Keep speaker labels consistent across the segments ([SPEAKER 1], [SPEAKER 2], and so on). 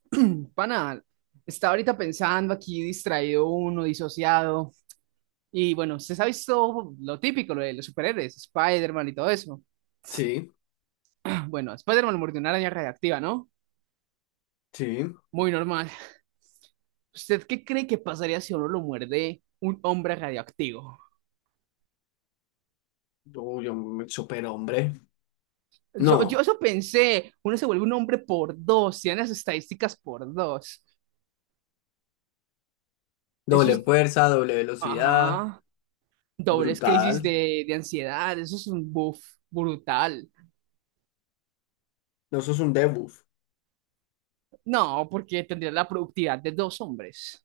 [SPEAKER 1] Pana, está ahorita pensando aquí distraído uno, disociado. Y bueno, usted ha visto lo típico, lo de los superhéroes, Spider-Man y todo eso.
[SPEAKER 2] Sí,
[SPEAKER 1] Bueno, a Spider-Man mordió una araña radiactiva, ¿no?
[SPEAKER 2] sí.
[SPEAKER 1] Muy normal. ¿Usted qué cree que pasaría si a uno lo muerde un hombre radioactivo?
[SPEAKER 2] Uy, un superhombre.
[SPEAKER 1] Yo,
[SPEAKER 2] No,
[SPEAKER 1] yo eso pensé, uno se vuelve un hombre por dos, tiene las estadísticas por dos. Eso
[SPEAKER 2] doble
[SPEAKER 1] es,
[SPEAKER 2] fuerza, doble velocidad,
[SPEAKER 1] ajá, dobles crisis
[SPEAKER 2] brutal.
[SPEAKER 1] de ansiedad, eso es un buff brutal.
[SPEAKER 2] No, eso es un debuff.
[SPEAKER 1] No, porque tendría la productividad de dos hombres.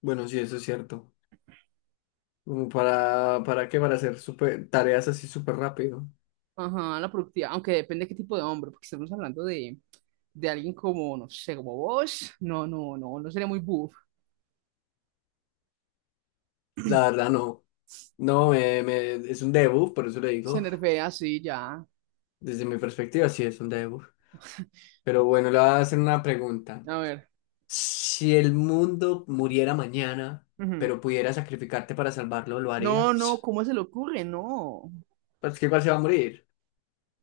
[SPEAKER 2] Bueno, sí, eso es cierto. Como ¿para qué? Para hacer super, tareas así súper rápido.
[SPEAKER 1] Ajá, la productividad, aunque depende de qué tipo de hombre, porque estamos hablando de alguien como, no sé, como vos. No, no, no, no sería muy buff.
[SPEAKER 2] La verdad, no. No, es un debuff, por eso le
[SPEAKER 1] Se
[SPEAKER 2] digo.
[SPEAKER 1] nerfea así, ya.
[SPEAKER 2] Desde mi perspectiva, sí, es un debuff. Pero bueno, le voy a hacer una pregunta.
[SPEAKER 1] A ver.
[SPEAKER 2] Si el mundo muriera mañana,
[SPEAKER 1] Ujú.
[SPEAKER 2] pero pudiera sacrificarte para salvarlo, ¿lo
[SPEAKER 1] No, no,
[SPEAKER 2] harías?
[SPEAKER 1] ¿cómo se le ocurre? No.
[SPEAKER 2] Pues que igual se va a morir.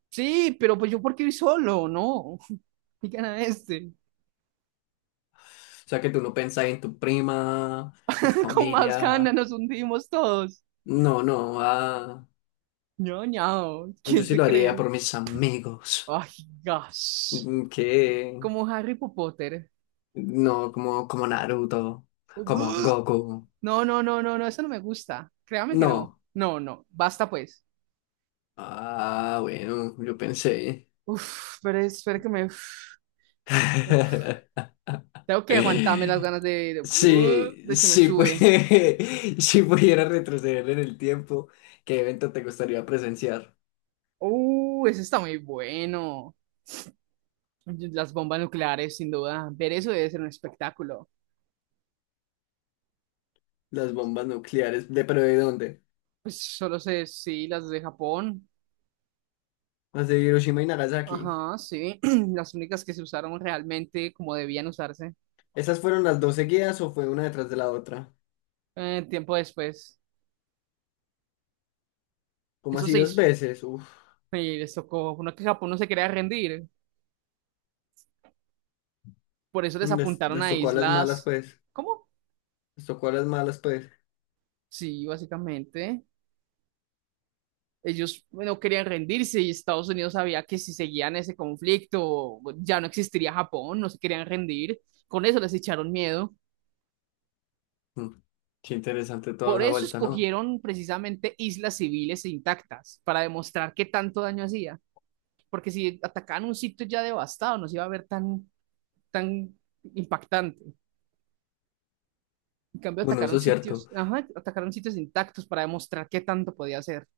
[SPEAKER 1] Sí, pero pues yo porque voy solo, no. Y gana este.
[SPEAKER 2] O sea que tú no pensás en tu prima, en tu
[SPEAKER 1] Con más
[SPEAKER 2] familia.
[SPEAKER 1] ganas nos hundimos todos.
[SPEAKER 2] No, no, ah,
[SPEAKER 1] No, no,
[SPEAKER 2] yo
[SPEAKER 1] ¿quién
[SPEAKER 2] sí
[SPEAKER 1] se
[SPEAKER 2] lo haría
[SPEAKER 1] cree?
[SPEAKER 2] por mis amigos.
[SPEAKER 1] Ay, gas.
[SPEAKER 2] Que
[SPEAKER 1] Como Harry Potter.
[SPEAKER 2] no, como, como Naruto, como Goku.
[SPEAKER 1] No, no, no, no, no, eso no me gusta. Créame que no.
[SPEAKER 2] No.
[SPEAKER 1] No, no, basta pues.
[SPEAKER 2] Ah, bueno, yo pensé.
[SPEAKER 1] Uf, pero espera que me... Uf, uf. Tengo que aguantarme las ganas
[SPEAKER 2] Sí,
[SPEAKER 1] de que me
[SPEAKER 2] sí, pues,
[SPEAKER 1] sube.
[SPEAKER 2] si pudiera retroceder en el tiempo, ¿qué evento te gustaría presenciar?
[SPEAKER 1] Eso está muy bueno. Las bombas nucleares, sin duda. Ver eso debe ser un espectáculo.
[SPEAKER 2] Las bombas nucleares, ¿de pero de dónde?
[SPEAKER 1] Pues solo sé, sí, las de Japón.
[SPEAKER 2] ¿Las de Hiroshima y Nagasaki?
[SPEAKER 1] Ajá, sí. Las únicas que se usaron realmente como debían usarse.
[SPEAKER 2] ¿Esas fueron las dos seguidas o fue una detrás de la otra?
[SPEAKER 1] Tiempo después.
[SPEAKER 2] ¿Como
[SPEAKER 1] Eso
[SPEAKER 2] así
[SPEAKER 1] se
[SPEAKER 2] dos
[SPEAKER 1] hizo.
[SPEAKER 2] veces? Uf,
[SPEAKER 1] Y les tocó. Uno que Japón no se quería rendir. Por eso les apuntaron
[SPEAKER 2] les
[SPEAKER 1] a
[SPEAKER 2] tocó a las malas,
[SPEAKER 1] islas.
[SPEAKER 2] pues.
[SPEAKER 1] ¿Cómo?
[SPEAKER 2] Les tocó a las malas, pues.
[SPEAKER 1] Sí, básicamente. Ellos no querían rendirse y Estados Unidos sabía que si seguían ese conflicto ya no existiría Japón, no se querían rendir. Con eso les echaron miedo.
[SPEAKER 2] Mm, Qué interesante toda
[SPEAKER 1] Por
[SPEAKER 2] esa
[SPEAKER 1] eso
[SPEAKER 2] vuelta, ¿no?
[SPEAKER 1] escogieron precisamente islas civiles e intactas, para demostrar qué tanto daño hacía. Porque si atacaban un sitio ya devastado, no se iba a ver tan, tan impactante. En cambio,
[SPEAKER 2] Bueno, eso
[SPEAKER 1] atacaron
[SPEAKER 2] es cierto.
[SPEAKER 1] sitios, ajá, atacaron sitios intactos para demostrar qué tanto podía hacer.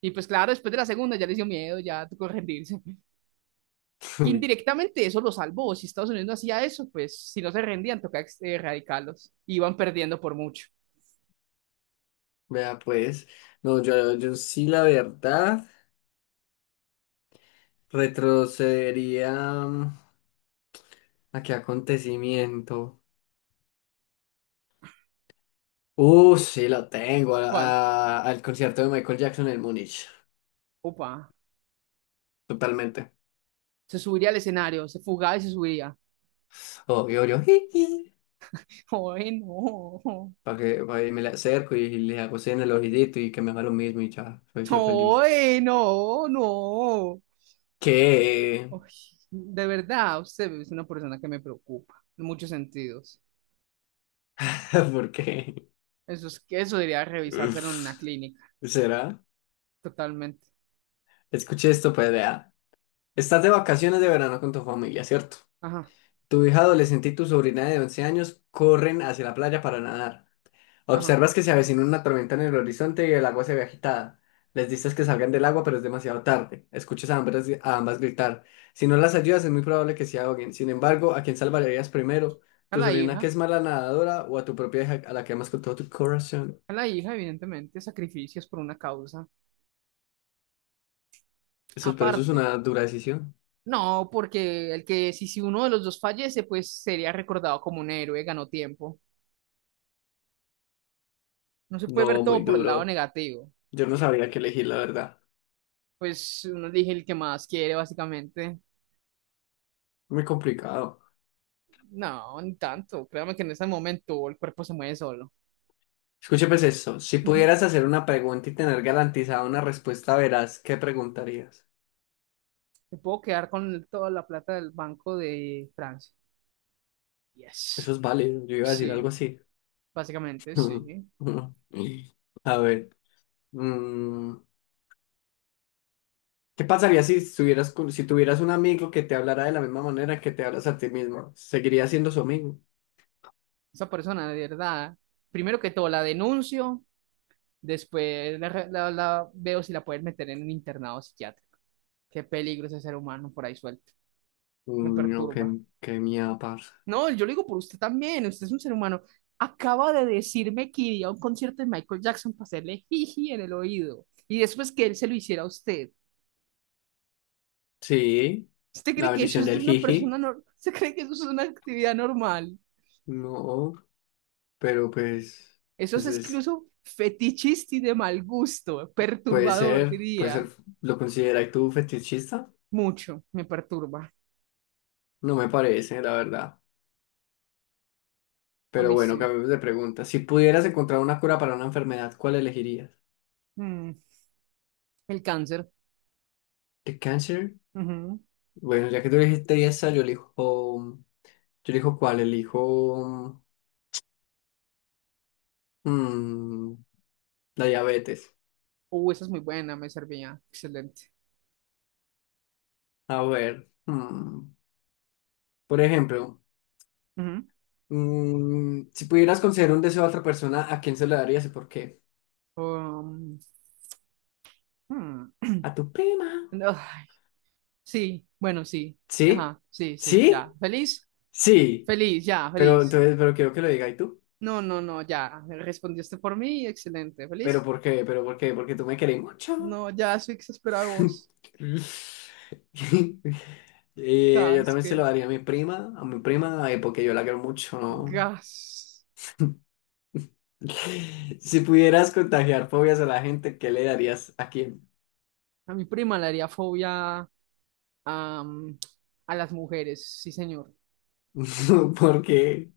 [SPEAKER 1] Y pues claro, después de la segunda ya le dio miedo, ya tocó rendirse. Que
[SPEAKER 2] Uy,
[SPEAKER 1] indirectamente eso lo salvó. Si Estados Unidos no hacía eso, pues si no se rendían, tocaba erradicarlos. Iban perdiendo por mucho.
[SPEAKER 2] vea, pues. No, yo sí, la verdad, retrocedería. ¿A qué acontecimiento? Sí, lo tengo.
[SPEAKER 1] ¿Cuál?
[SPEAKER 2] Al concierto de Michael Jackson en Múnich.
[SPEAKER 1] Opa.
[SPEAKER 2] Totalmente.
[SPEAKER 1] Se subiría al escenario, se fugaba y se subiría.
[SPEAKER 2] Obvio, yo.
[SPEAKER 1] ¡Ay, no!
[SPEAKER 2] para que, pa' que me le acerco y, les hago cena al ojito y que me haga lo mismo y ya, soy feliz.
[SPEAKER 1] ¡Ay, no! ¡No!
[SPEAKER 2] ¿Qué?
[SPEAKER 1] Ay, de verdad, usted es una persona que me preocupa en muchos sentidos.
[SPEAKER 2] ¿Por qué?
[SPEAKER 1] Eso es que eso debería
[SPEAKER 2] Uf,
[SPEAKER 1] revisárselo en una clínica,
[SPEAKER 2] ¿Será?
[SPEAKER 1] totalmente.
[SPEAKER 2] Escuché esto, pues vea. Estás de vacaciones de verano con tu familia, ¿cierto?
[SPEAKER 1] Ajá,
[SPEAKER 2] Tu hija adolescente y tu sobrina de 11 años corren hacia la playa para nadar.
[SPEAKER 1] ajá.
[SPEAKER 2] Observas que se avecina una tormenta en el horizonte y el agua se ve agitada. Les dices que salgan del agua, pero es demasiado tarde. Escuchas a ambas gritar. Si no las ayudas, es muy probable que se ahoguen. Sin embargo, ¿a quién salvarías primero?
[SPEAKER 1] A
[SPEAKER 2] ¿Tu
[SPEAKER 1] la
[SPEAKER 2] sobrina que
[SPEAKER 1] hija.
[SPEAKER 2] es mala nadadora o a tu propia hija a la que amas con todo tu corazón?
[SPEAKER 1] A la hija, evidentemente, sacrificios por una causa
[SPEAKER 2] Eso, pero eso es
[SPEAKER 1] aparte.
[SPEAKER 2] una dura decisión.
[SPEAKER 1] No, porque el que si, si uno de los dos fallece, pues sería recordado como un héroe, ganó tiempo. No se puede ver
[SPEAKER 2] No, muy
[SPEAKER 1] todo por el lado
[SPEAKER 2] duro.
[SPEAKER 1] negativo.
[SPEAKER 2] Yo no sabría qué elegir, la verdad.
[SPEAKER 1] Pues uno elige el que más quiere, básicamente.
[SPEAKER 2] Muy complicado.
[SPEAKER 1] No, ni tanto. Créame que en ese momento el cuerpo se mueve solo.
[SPEAKER 2] Escuche pues eso. Si
[SPEAKER 1] Ujú.
[SPEAKER 2] pudieras hacer una pregunta y tener garantizada una respuesta veraz, ¿qué preguntarías?
[SPEAKER 1] Me puedo quedar con toda la plata del Banco de Francia.
[SPEAKER 2] Eso
[SPEAKER 1] Yes.
[SPEAKER 2] es válido. Yo iba a decir algo
[SPEAKER 1] Sí,
[SPEAKER 2] así.
[SPEAKER 1] básicamente sí.
[SPEAKER 2] A ver, mm, ¿qué pasaría si si tuvieras un amigo que te hablara de la misma manera que te hablas a ti mismo? ¿Seguiría siendo su amigo?
[SPEAKER 1] Esa persona, de verdad, primero que todo la denuncio. Después la, la veo si la pueden meter en un internado psiquiátrico. Qué peligro ese ser humano por ahí suelto. Me
[SPEAKER 2] No,
[SPEAKER 1] perturba.
[SPEAKER 2] qué mía, parce.
[SPEAKER 1] No, yo lo digo por usted también. Usted es un ser humano. Acaba de decirme que iría a un concierto de Michael Jackson para hacerle jiji en el oído. Y después que él se lo hiciera a usted.
[SPEAKER 2] Sí,
[SPEAKER 1] ¿Usted
[SPEAKER 2] la
[SPEAKER 1] cree que eso
[SPEAKER 2] bendición
[SPEAKER 1] es de
[SPEAKER 2] del
[SPEAKER 1] una persona
[SPEAKER 2] jiji.
[SPEAKER 1] normal? ¿Usted cree que eso es una actividad normal?
[SPEAKER 2] No, pero pues,
[SPEAKER 1] Eso es
[SPEAKER 2] pues es-
[SPEAKER 1] incluso fetichista y de mal gusto. Perturbador,
[SPEAKER 2] puede
[SPEAKER 1] diría.
[SPEAKER 2] ser, ¿lo consideras tú fetichista?
[SPEAKER 1] Mucho. Me perturba.
[SPEAKER 2] No me parece, la verdad.
[SPEAKER 1] A
[SPEAKER 2] Pero
[SPEAKER 1] mí
[SPEAKER 2] bueno,
[SPEAKER 1] sí.
[SPEAKER 2] cambiemos de pregunta. Si pudieras encontrar una cura para una enfermedad, ¿cuál elegirías?
[SPEAKER 1] Mm, el cáncer.
[SPEAKER 2] ¿El cáncer?
[SPEAKER 1] Ujú.
[SPEAKER 2] Bueno, ya que tú dijiste esa, elijo mm, la diabetes.
[SPEAKER 1] Esa es muy buena, me servía. Excelente.
[SPEAKER 2] A ver, por ejemplo,
[SPEAKER 1] Ujú.
[SPEAKER 2] si pudieras conceder un deseo a otra persona, ¿a quién se lo darías y por qué?
[SPEAKER 1] Um, hmm.
[SPEAKER 2] A tu prima.
[SPEAKER 1] No, ay, sí, bueno, sí.
[SPEAKER 2] ¿Sí?
[SPEAKER 1] Ajá, sí, sí, ya.
[SPEAKER 2] ¿Sí?
[SPEAKER 1] ¿Feliz?
[SPEAKER 2] Sí.
[SPEAKER 1] Feliz, ya,
[SPEAKER 2] Pero
[SPEAKER 1] feliz.
[SPEAKER 2] entonces, pero quiero que lo diga y tú.
[SPEAKER 1] No, no, no, ya. Respondiste por mí, excelente.
[SPEAKER 2] ¿Pero
[SPEAKER 1] ¿Feliz?
[SPEAKER 2] por qué? ¿Pero por qué? Porque tú me querés mucho.
[SPEAKER 1] No, ya estoy exasperado de vos.
[SPEAKER 2] Yo
[SPEAKER 1] Gas,
[SPEAKER 2] también se
[SPEAKER 1] que
[SPEAKER 2] lo daría a a mi prima, porque yo la quiero mucho, ¿no?
[SPEAKER 1] gas.
[SPEAKER 2] Si pudieras contagiar fobias a la gente, ¿qué le darías a quién?
[SPEAKER 1] A mi prima le haría fobia am, a las mujeres, sí, señor.
[SPEAKER 2] Porque,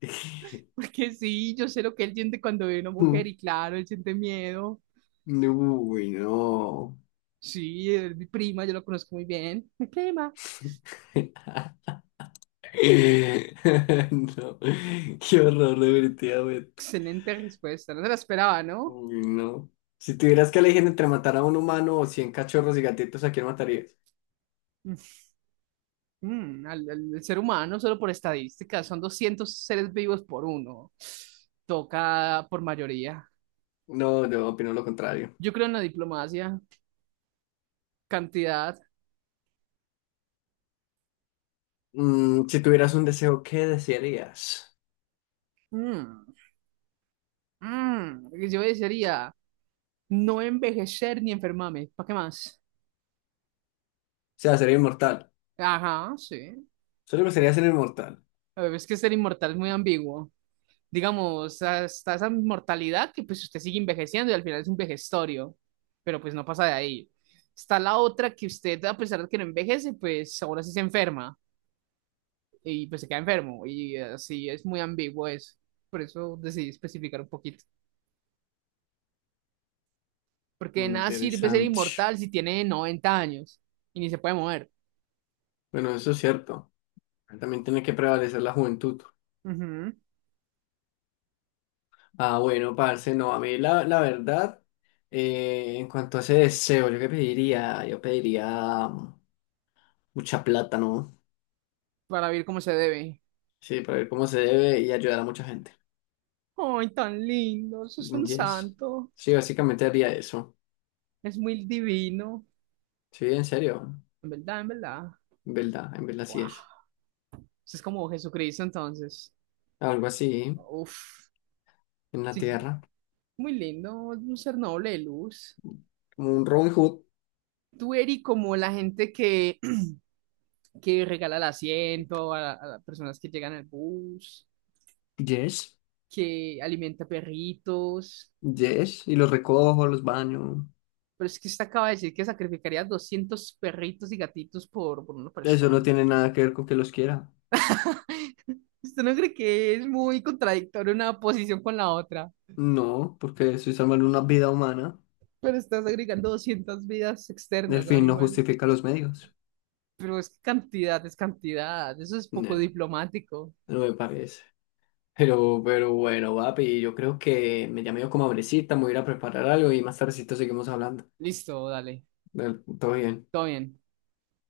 [SPEAKER 1] Porque sí, yo sé lo que él siente cuando ve una mujer y claro, él siente miedo.
[SPEAKER 2] uy, no.
[SPEAKER 1] Sí, es mi prima, yo la conozco muy bien. Mi prima.
[SPEAKER 2] No, qué horror, definitivamente.
[SPEAKER 1] Excelente respuesta, no se la esperaba, ¿no?
[SPEAKER 2] Uy, no. Si tuvieras que elegir entre matar a un humano o 100 cachorros y gatitos, ¿a quién matarías?
[SPEAKER 1] Mm, al, el ser humano, solo por estadísticas, son 200 seres vivos por uno. Toca por mayoría.
[SPEAKER 2] No, yo opino lo contrario.
[SPEAKER 1] Yo creo en la diplomacia, cantidad.
[SPEAKER 2] Mm, si tuvieras un deseo, ¿qué desearías?
[SPEAKER 1] Mm, mm, yo desearía no envejecer ni enfermarme. ¿Para qué más?
[SPEAKER 2] O sea, sería inmortal.
[SPEAKER 1] Ajá, sí.
[SPEAKER 2] Solo me gustaría ser inmortal.
[SPEAKER 1] A ver, es que ser inmortal es muy ambiguo. Digamos, hasta esa inmortalidad que pues usted sigue envejeciendo y al final es un vejestorio, pero pues no pasa de ahí. Está la otra que usted, a pesar de que no envejece, pues ahora sí se enferma y pues se queda enfermo y así es muy ambiguo eso. Por eso decidí especificar un poquito. Porque de nada sirve ser
[SPEAKER 2] Interesante.
[SPEAKER 1] inmortal si tiene 90 años y ni se puede mover.
[SPEAKER 2] Bueno, eso es cierto. También tiene que prevalecer la juventud.
[SPEAKER 1] Ujú,
[SPEAKER 2] Ah, bueno, parce, no, a mí la verdad, en cuanto a ese deseo, yo pediría mucha plata, ¿no?
[SPEAKER 1] para vivir como se debe.
[SPEAKER 2] Sí, para ver cómo se debe y ayudar a mucha gente.
[SPEAKER 1] Ay, tan lindo, eso es un
[SPEAKER 2] Yes.
[SPEAKER 1] santo.
[SPEAKER 2] Sí, básicamente haría eso.
[SPEAKER 1] Es muy divino.
[SPEAKER 2] Sí, en serio,
[SPEAKER 1] En verdad, en verdad.
[SPEAKER 2] en verdad sí
[SPEAKER 1] Wow.
[SPEAKER 2] es.
[SPEAKER 1] Eso es como Jesucristo entonces.
[SPEAKER 2] Algo así,
[SPEAKER 1] Uf,
[SPEAKER 2] en la
[SPEAKER 1] sí,
[SPEAKER 2] tierra,
[SPEAKER 1] muy lindo, un ser noble de luz.
[SPEAKER 2] como un Robin Hood.
[SPEAKER 1] Tú eres como la gente que, que regala el asiento a las personas que llegan al bus,
[SPEAKER 2] Yes,
[SPEAKER 1] que alimenta perritos.
[SPEAKER 2] yes, y los recojo, los baño.
[SPEAKER 1] Pero es que usted acaba de decir que sacrificaría 200 perritos y gatitos por una
[SPEAKER 2] Eso no
[SPEAKER 1] persona.
[SPEAKER 2] tiene nada que ver con que los quiera.
[SPEAKER 1] ¿Usted no cree que es muy contradictoria una posición con la otra?
[SPEAKER 2] No, porque estoy salvando una vida humana.
[SPEAKER 1] Pero estás agregando 200 vidas
[SPEAKER 2] El
[SPEAKER 1] externas,
[SPEAKER 2] fin no
[SPEAKER 1] animal.
[SPEAKER 2] justifica los medios.
[SPEAKER 1] Pero es que cantidad es cantidad. Eso es poco
[SPEAKER 2] Nah,
[SPEAKER 1] diplomático.
[SPEAKER 2] no me parece. Pero bueno, papi, yo creo que me llamé yo como hambrecita, me voy a ir a preparar algo y más tardecito seguimos hablando.
[SPEAKER 1] Listo, dale.
[SPEAKER 2] Dale, todo bien.
[SPEAKER 1] Todo bien.